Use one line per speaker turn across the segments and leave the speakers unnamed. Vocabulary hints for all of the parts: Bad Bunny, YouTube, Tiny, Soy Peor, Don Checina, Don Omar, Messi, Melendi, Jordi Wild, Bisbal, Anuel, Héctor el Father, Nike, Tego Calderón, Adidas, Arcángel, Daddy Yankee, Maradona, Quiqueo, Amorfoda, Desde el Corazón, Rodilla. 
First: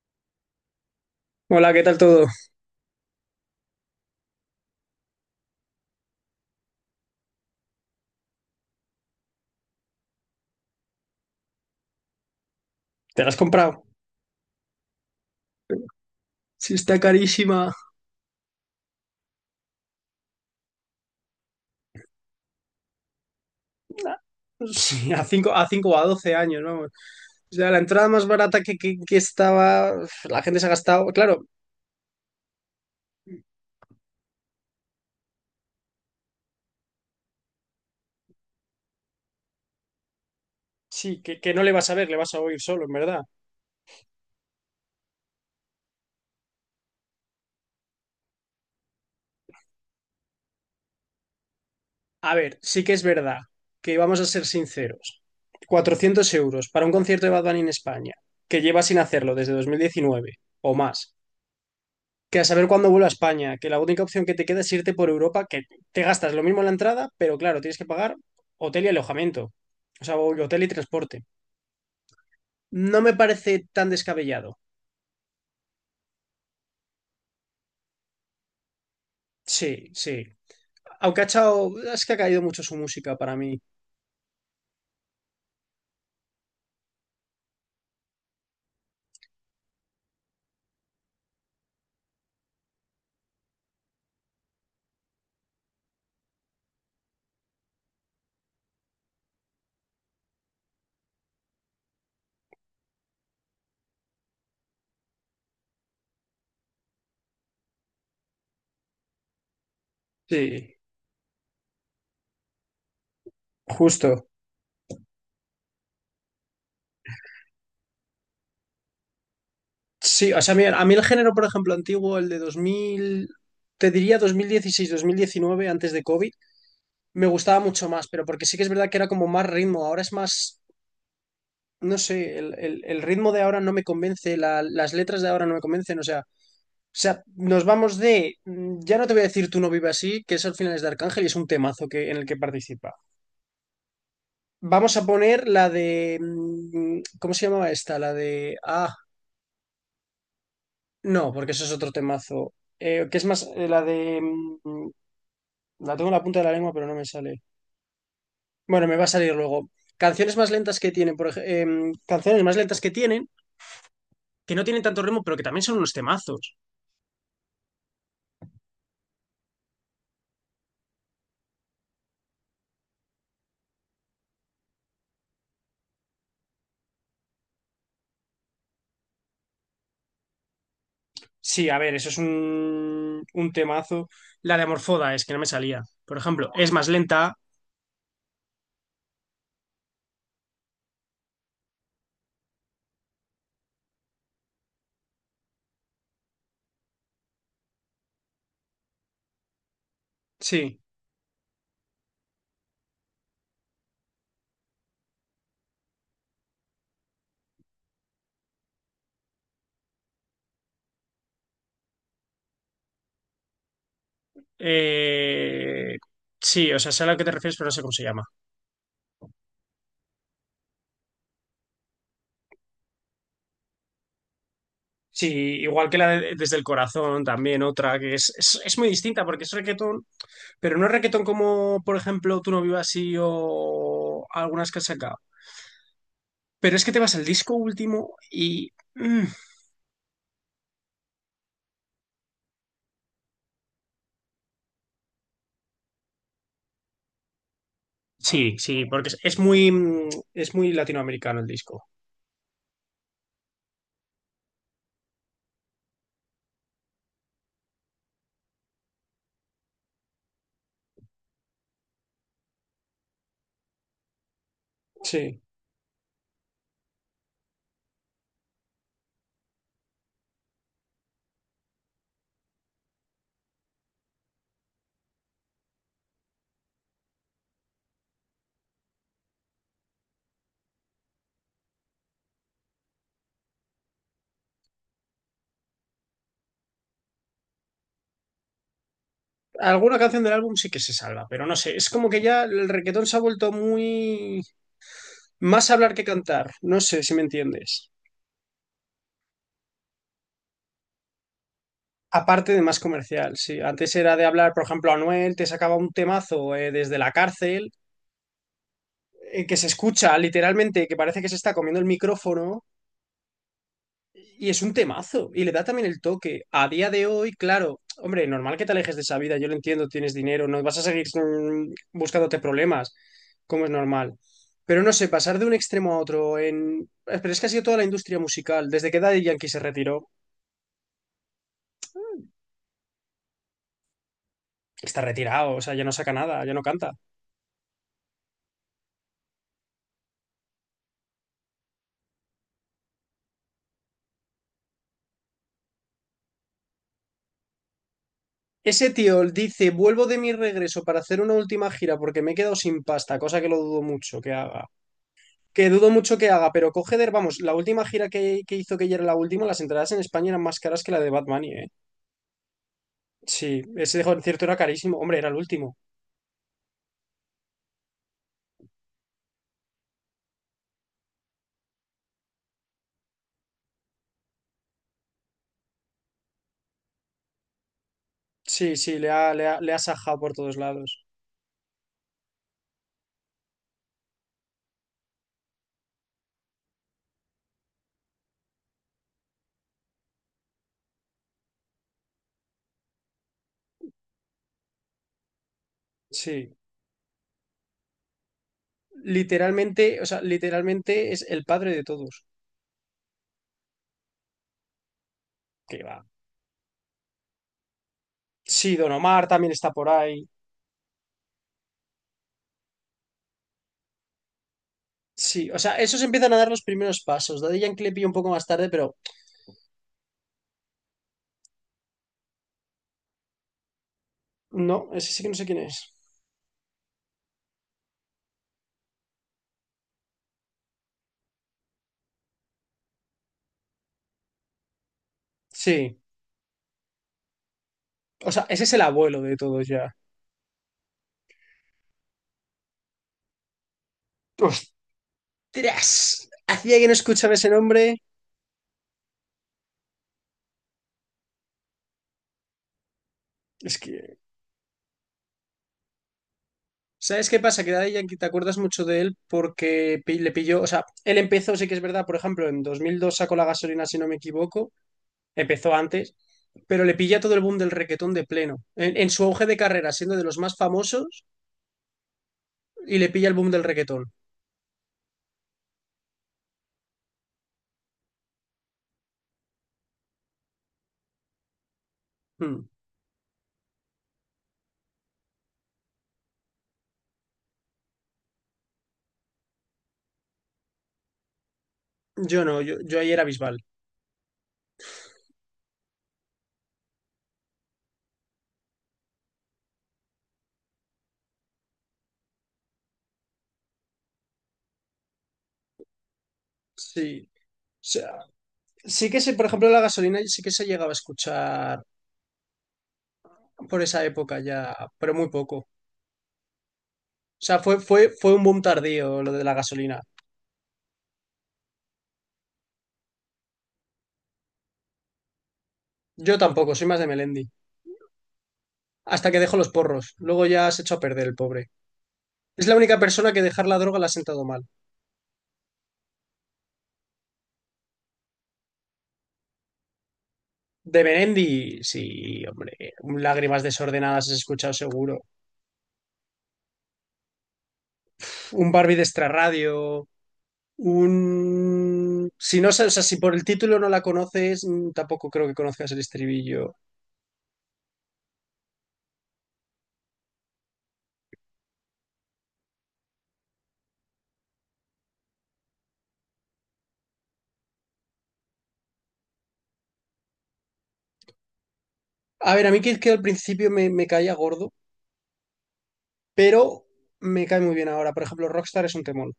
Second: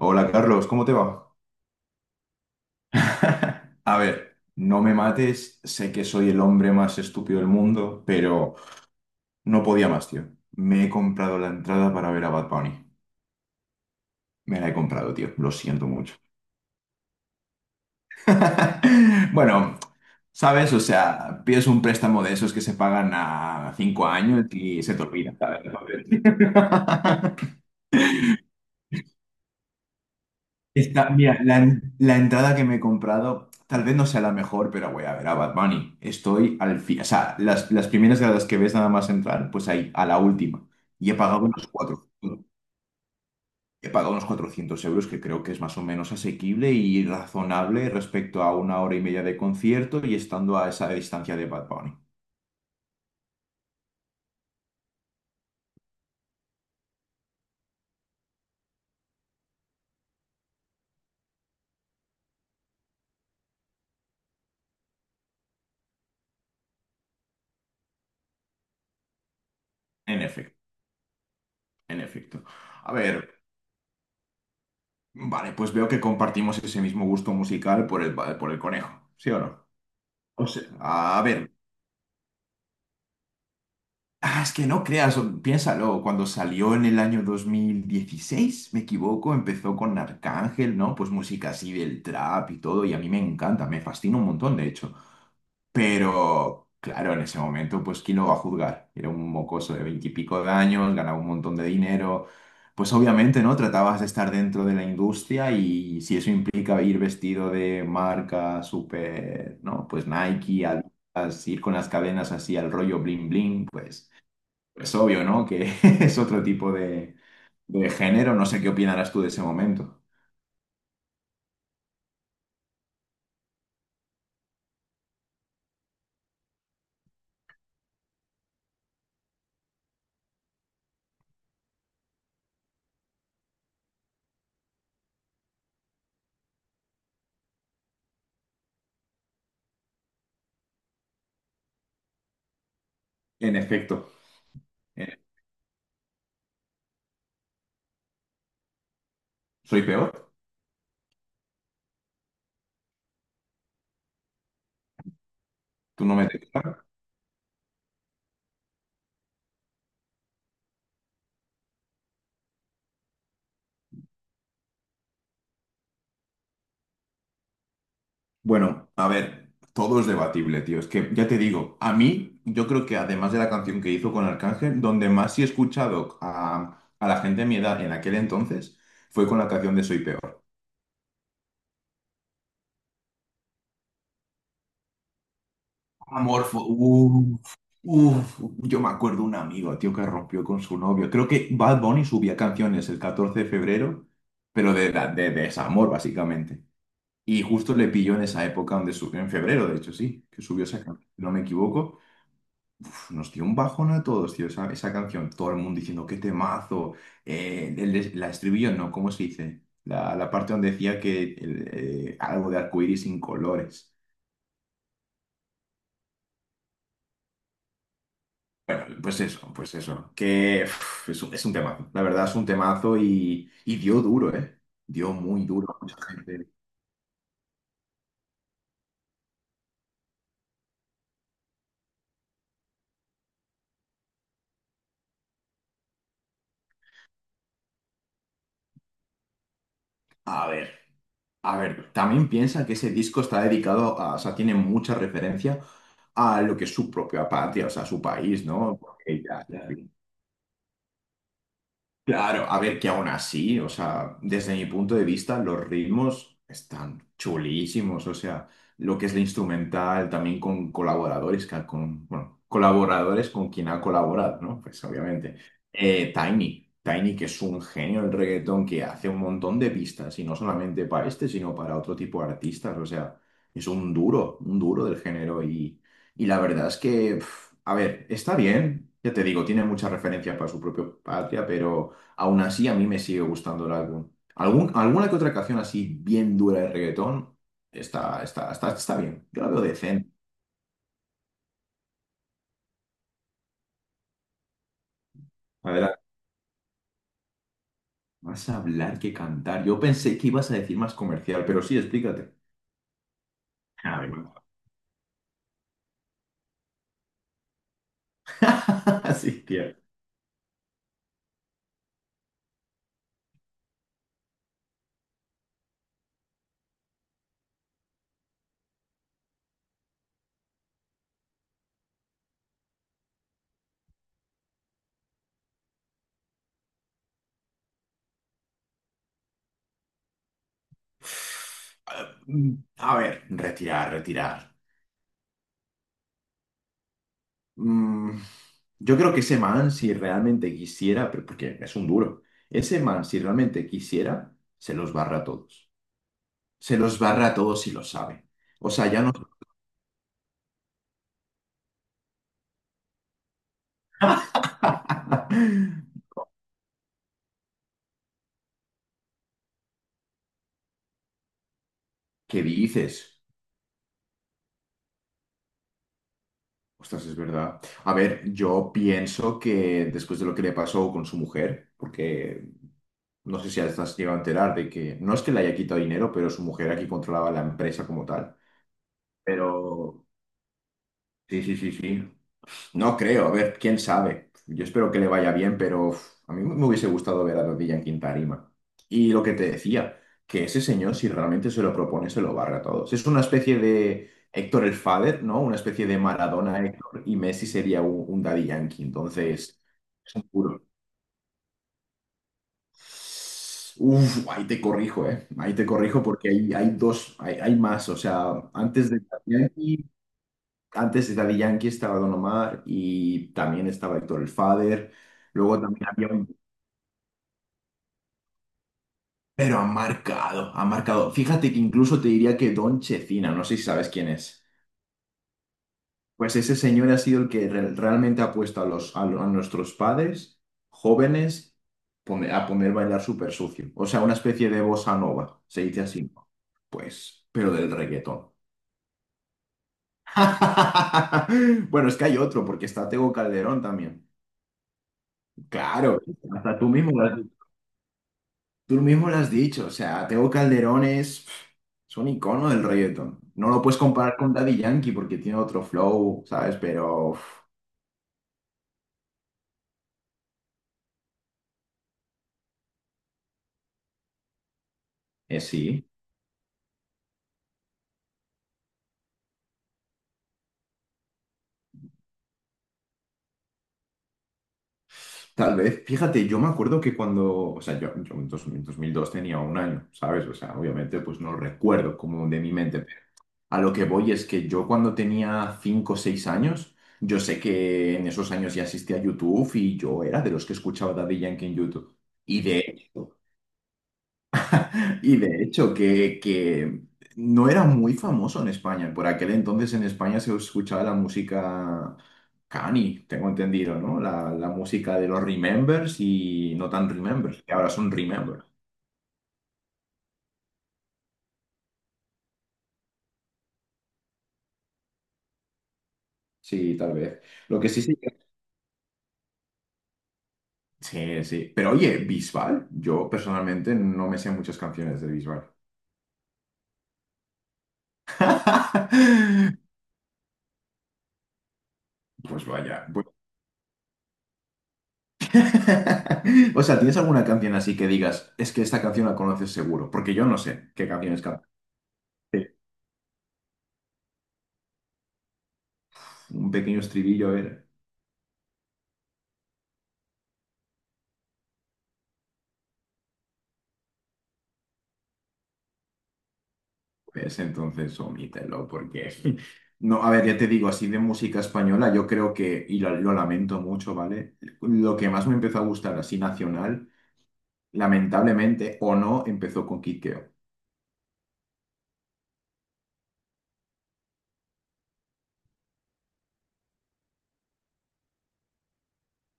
Hola Carlos, ¿cómo te va?
Hola, ¿qué tal todo?
A ver, no me mates, sé que soy el hombre más estúpido del mundo, pero no podía más, tío. Me he comprado la entrada para ver a Bad Bunny.
¿Te la has comprado?
Me la he comprado, tío, lo siento mucho.
Sí, está carísima.
Bueno, ¿sabes? O sea, pides un préstamo de esos que se pagan a 5 años y se te
Sí, a
olvida,
5,
¿sabes?
a 5 o a 12 años, vamos. O sea, la entrada más barata que estaba, la gente se ha gastado.
Está, mira,
Claro,
la entrada que me he comprado tal vez no sea la mejor, pero voy a ver a Bad Bunny. Estoy al fin, o sea, las primeras gradas que ves nada más entrar, pues ahí, a la última. Y
sí, que, que no le vas a ver, le vas a oír solo, en verdad.
he pagado unos 400 euros, que creo que es más o menos asequible y razonable respecto a una hora y media de concierto y estando a esa distancia de Bad Bunny.
A ver, sí que es verdad que vamos a ser sinceros. 400 euros para un concierto de Bad Bunny en España, que lleva sin hacerlo desde 2019 o más. Que a saber cuándo vuelvo a España, que la única opción que te queda es irte por Europa, que te gastas lo mismo en la entrada, pero claro, tienes que pagar hotel y alojamiento. O sea,
En efecto,
hotel y transporte.
en efecto. A
No me
ver,
parece tan descabellado.
vale, pues veo que compartimos ese mismo gusto musical por el conejo, ¿sí o no?
Sí, sí.
O sea,
Aunque
a
ha
ver.
echado. Es que ha caído mucho su música para mí.
Ah, es que no creas, piénsalo, cuando salió en el año 2016, me equivoco, empezó con Arcángel, ¿no? Pues música así del trap y todo, y a mí me encanta, me fascina un montón, de hecho. Pero, claro, en ese momento, pues, ¿quién lo va a juzgar? Era un mocoso de veintipico de años, ganaba un montón de dinero. Pues obviamente, ¿no? Tratabas de estar dentro de la industria y si eso implica ir vestido de marca súper, ¿no? Pues Nike,
Sí,
Adidas, ir con las cadenas así al rollo bling bling, pues...
justo.
Es obvio, ¿no? Que es otro tipo de género. No sé qué opinarás tú de ese momento.
Sí, o sea, mira, a mí el género, por ejemplo, antiguo, el de 2000, te diría 2016, 2019, antes de COVID, me gustaba mucho más, pero porque sí que es verdad que era como más ritmo, ahora es más no sé, el ritmo de ahora no me convence, las letras de ahora no me convencen, o sea, nos vamos de, ya no te voy a decir Tú no vives así, que es al final es de Arcángel y es un temazo en el que participa.
En efecto,
Vamos a
eh,
poner la de, ¿cómo se llamaba esta? La de,
soy peor.
no, porque eso es otro temazo. Que es más, la de, la
Tú
tengo
no
en la
me
punta de la lengua,
detectas.
pero no me sale. Bueno, me va a salir luego. Canciones más lentas que tienen, por ejemplo, canciones más lentas que tienen, que no tienen tanto ritmo, pero que también son unos temazos.
Bueno, a ver, todo es debatible, tío. Es que ya te digo, a mí, yo creo que además de la canción que hizo con Arcángel, donde más sí he escuchado a la gente de mi edad en aquel entonces fue con la canción de Soy Peor.
Sí, a ver, eso es un temazo. La de Amorfoda es que no me salía. Por ejemplo,
Amorfo,
es más lenta.
uff, uff, yo me acuerdo un amigo, tío, que rompió con su novio. Creo que Bad Bunny subía canciones el 14 de febrero, pero de desamor, básicamente. Y justo le pilló en esa época donde subió, en febrero, de hecho, sí, que subió
Sí.
esa canción, si no me equivoco. Uf, nos dio un bajón a todos, tío, esa canción. Todo el mundo diciendo, qué temazo. La estribillo, no, ¿cómo se dice? La parte donde decía que algo de arcoíris sin colores.
Eh, sí, o sea, sé a lo que te refieres, pero no sé cómo se llama.
Bueno, pues eso, que uf, es un temazo, la verdad es un temazo y dio duro, ¿eh? Dio
Sí,
muy duro a
igual
mucha
que la de
gente.
Desde el Corazón, también otra que es, es muy distinta porque es reggaetón, pero no es reggaetón como, por ejemplo, Tú no vivas así o algunas que has sacado. Pero es que te vas al disco último y...
A ver, a ver, también piensa que ese disco está dedicado a, o sea, tiene mucha referencia a lo que es su propia patria, o sea, su país,
sí,
¿no?
sí, porque es muy, es muy latinoamericano el disco.
Claro, a ver, que aún así, o sea, desde mi punto de vista, los ritmos están chulísimos, o sea, lo que es la instrumental, también con colaboradores, con, bueno, colaboradores con quien ha colaborado, ¿no? Pues obviamente.
Sí.
Tiny, Tiny, que es un genio del reggaetón, que hace un montón de pistas, y no solamente para este, sino para otro tipo de artistas, o sea, es un duro del género, y la verdad es que, pf, a ver, está bien, ya te digo, tiene muchas referencias para su propia patria, pero... Aún así, a mí me sigue gustando el álbum. Alguna que otra canción así bien dura de reggaetón está bien. Yo la veo
Alguna
decente.
canción del álbum sí que se salva, pero no sé, es como que ya el reggaetón se ha vuelto muy más hablar
Adelante.
que cantar, no sé si me entiendes.
Más hablar que cantar. Yo pensé que ibas a decir más comercial, pero sí, explícate.
Aparte de más comercial, sí. Antes
A ver,
era de hablar, por ejemplo, Anuel te sacaba un temazo desde la cárcel,
sí,
que
tío.
se escucha literalmente, que parece que se está comiendo el micrófono. Y es un temazo, y le da también el toque. A día de hoy, claro, hombre, normal que te alejes de esa vida, yo lo entiendo, tienes dinero, no vas a seguir buscándote problemas, como es normal. Pero no sé, pasar de un extremo a otro en... Pero es que ha sido toda la industria musical, desde que Daddy Yankee se retiró,
A ver, retirar, retirar.
está retirado, o sea, ya no saca nada, ya no canta.
Mm, yo creo que ese man, si realmente quisiera, pero porque es un duro, ese man, si realmente quisiera, se los barra a todos. Se los barra a todos y lo sabe. O
Ese
sea, ya no...
tío dice, vuelvo de mi regreso para hacer una última gira porque me he quedado sin pasta, cosa que lo dudo mucho que haga. Que dudo mucho que haga, pero coge vamos, la última gira que hizo que ya era la última, las entradas en España eran más caras que la de Batman, ¿eh?
¿Qué dices?
Sí, ese concierto era carísimo, hombre, era el último.
Ostras, es verdad. A ver, yo pienso que después de lo que le pasó con su mujer, porque no sé si has llegado a enterar de que no es que le haya quitado dinero, pero su mujer aquí controlaba la empresa como tal.
Sí, sí, le ha
Pero
sajado por todos lados.
sí, sí, sí, sí. No creo, a ver, quién sabe. Yo espero que le vaya bien, pero uf, a mí me hubiese gustado ver a Rodilla en quinta tarima. Y lo que te decía, que ese señor, si realmente se lo propone, se lo barra a todos. Es una especie de Héctor el Father, ¿no? Una especie de
Sí,
Maradona Héctor y Messi sería un Daddy Yankee. Entonces,
literalmente, o sea,
puro.
literalmente es el padre de todos.
Uf, ahí te corrijo, ¿eh? Ahí te
Que va.
corrijo porque hay dos, hay más. O sea,
Sí,
antes
Don
de
Omar también está por ahí.
Antes de Daddy Yankee estaba Don Omar y también estaba Héctor el Father.
Sí, o
Luego
sea,
también
esos
había
empiezan a
un.
dar los primeros pasos. Daddy Yankee le pillo un poco más tarde, pero
Pero ha marcado, ha marcado. Fíjate que incluso te diría que Don Checina, no sé si sabes quién es.
no, ese sí que no sé quién es.
Pues ese señor ha sido el que realmente ha puesto a nuestros padres jóvenes a poner bailar súper sucio. O sea, una especie de bossa nova, se dice
Sí,
así, ¿no? Pues, pero del reggaetón.
o sea, ese es el abuelo de todos ya.
Bueno, es que hay otro, porque está Tego Calderón también.
O
Claro,
tras.
hasta tú
Hacía que no
mismo.
escuchaba ese nombre.
Tú mismo lo has dicho, o sea, Tego Calderón es un icono del reggaetón. No lo
Es
puedes comparar
que.
con Daddy Yankee porque tiene otro flow, ¿sabes? Pero uf,
¿Sabes qué pasa? Que Daddy Yankee te acuerdas mucho de él porque le pilló. O sea, él empezó, sí que es verdad, por ejemplo, en 2002 sacó la gasolina, si no me equivoco. Empezó
sí,
antes, pero le pilla todo el boom del reggaetón de pleno. En su auge de carrera, siendo de los más famosos, y le pilla el boom del reggaetón.
tal vez. Fíjate, yo me acuerdo que cuando, o sea, yo en dos mil dos tenía un año, ¿sabes? O sea, obviamente pues no lo recuerdo como de mi
Hmm.
mente, pero a lo que voy es que yo cuando tenía 5 o 6 años, yo sé que en esos años ya asistía a YouTube y yo era de los que escuchaba Daddy Yankee en YouTube. Y
Yo
de
no, yo ahí
hecho,
era Bisbal.
Que no era muy famoso en España. Por aquel entonces en España se escuchaba la música cani, tengo entendido, ¿no? La música de los Remembers y no tan
Sí.
Remembers, que ahora
O
son
sea,
Remember.
sí que sé, por ejemplo, la gasolina sí que se llegaba a escuchar por esa época ya, pero muy poco.
Sí, tal vez.
O sea,
Lo que sí sí.
fue un boom tardío lo de la gasolina.
Sí, sí. Pero oye, Bisbal, yo personalmente no me sé muchas canciones de Bisbal.
Yo tampoco, soy más de Melendi. Hasta que dejó los porros. Luego ya se echó a perder el pobre.
Pues
Es la
vaya.
única persona que dejar la droga la ha sentado mal.
O sea, ¿tienes alguna canción así que digas, es que esta canción la conoces seguro? Porque yo no sé qué
De
canciones cantan.
Melendi, sí, hombre. Un Lágrimas desordenadas has escuchado seguro.
Un pequeño estribillo era.
Un Barbie de extrarradio. Un. Si no, o sea, si por el título no la conoces, tampoco creo que conozcas el estribillo.
Pues entonces omítelo, porque. No, a ver, ya te digo, así de música española, yo creo que, y lo lamento mucho, ¿vale? Lo que más me empezó a gustar así nacional, lamentablemente o no, empezó con Quiqueo.
A ver, a mí que al principio me caía gordo, pero me cae muy bien ahora. Por ejemplo, Rockstar es un temón.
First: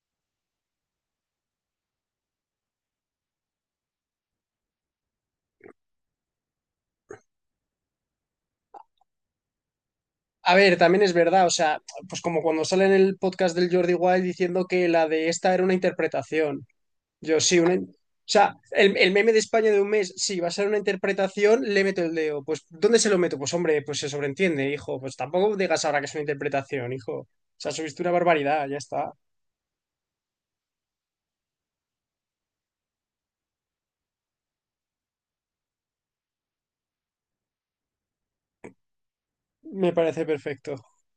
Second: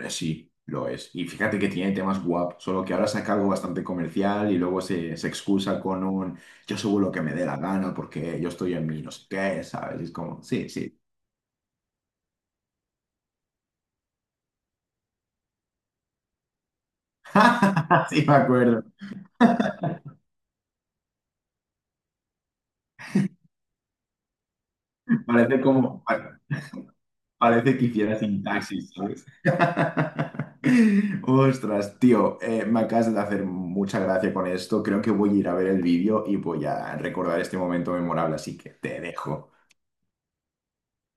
Sí, lo es. Y fíjate que tiene temas guap, solo que ahora saca algo bastante comercial y luego se excusa con un yo subo lo que me dé la gana porque yo estoy en mi no sé qué, ¿sabes? Y es como,
A
sí,
ver,
sí.
también es verdad, o sea, pues como cuando sale en el podcast del Jordi Wild diciendo que la de esta era una interpretación. Yo sí, una...
Sí,
O
me
sea,
acuerdo.
el meme de España de un mes, sí, va a ser una interpretación, le meto el dedo. Pues, ¿dónde se lo meto? Pues, hombre, pues se sobreentiende, hijo. Pues tampoco
Parece
digas ahora
como.
que es una interpretación, hijo. O sea,
Parece que
subiste una
hiciera
barbaridad, ya
sintaxis,
está.
¿sabes? Ostras, tío, me acabas de hacer mucha gracia con esto. Creo que voy a ir a ver el vídeo y voy a recordar este momento memorable, así que te dejo.
Me parece perfecto.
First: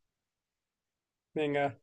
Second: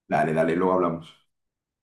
Dale, dale, luego hablamos.
Venga.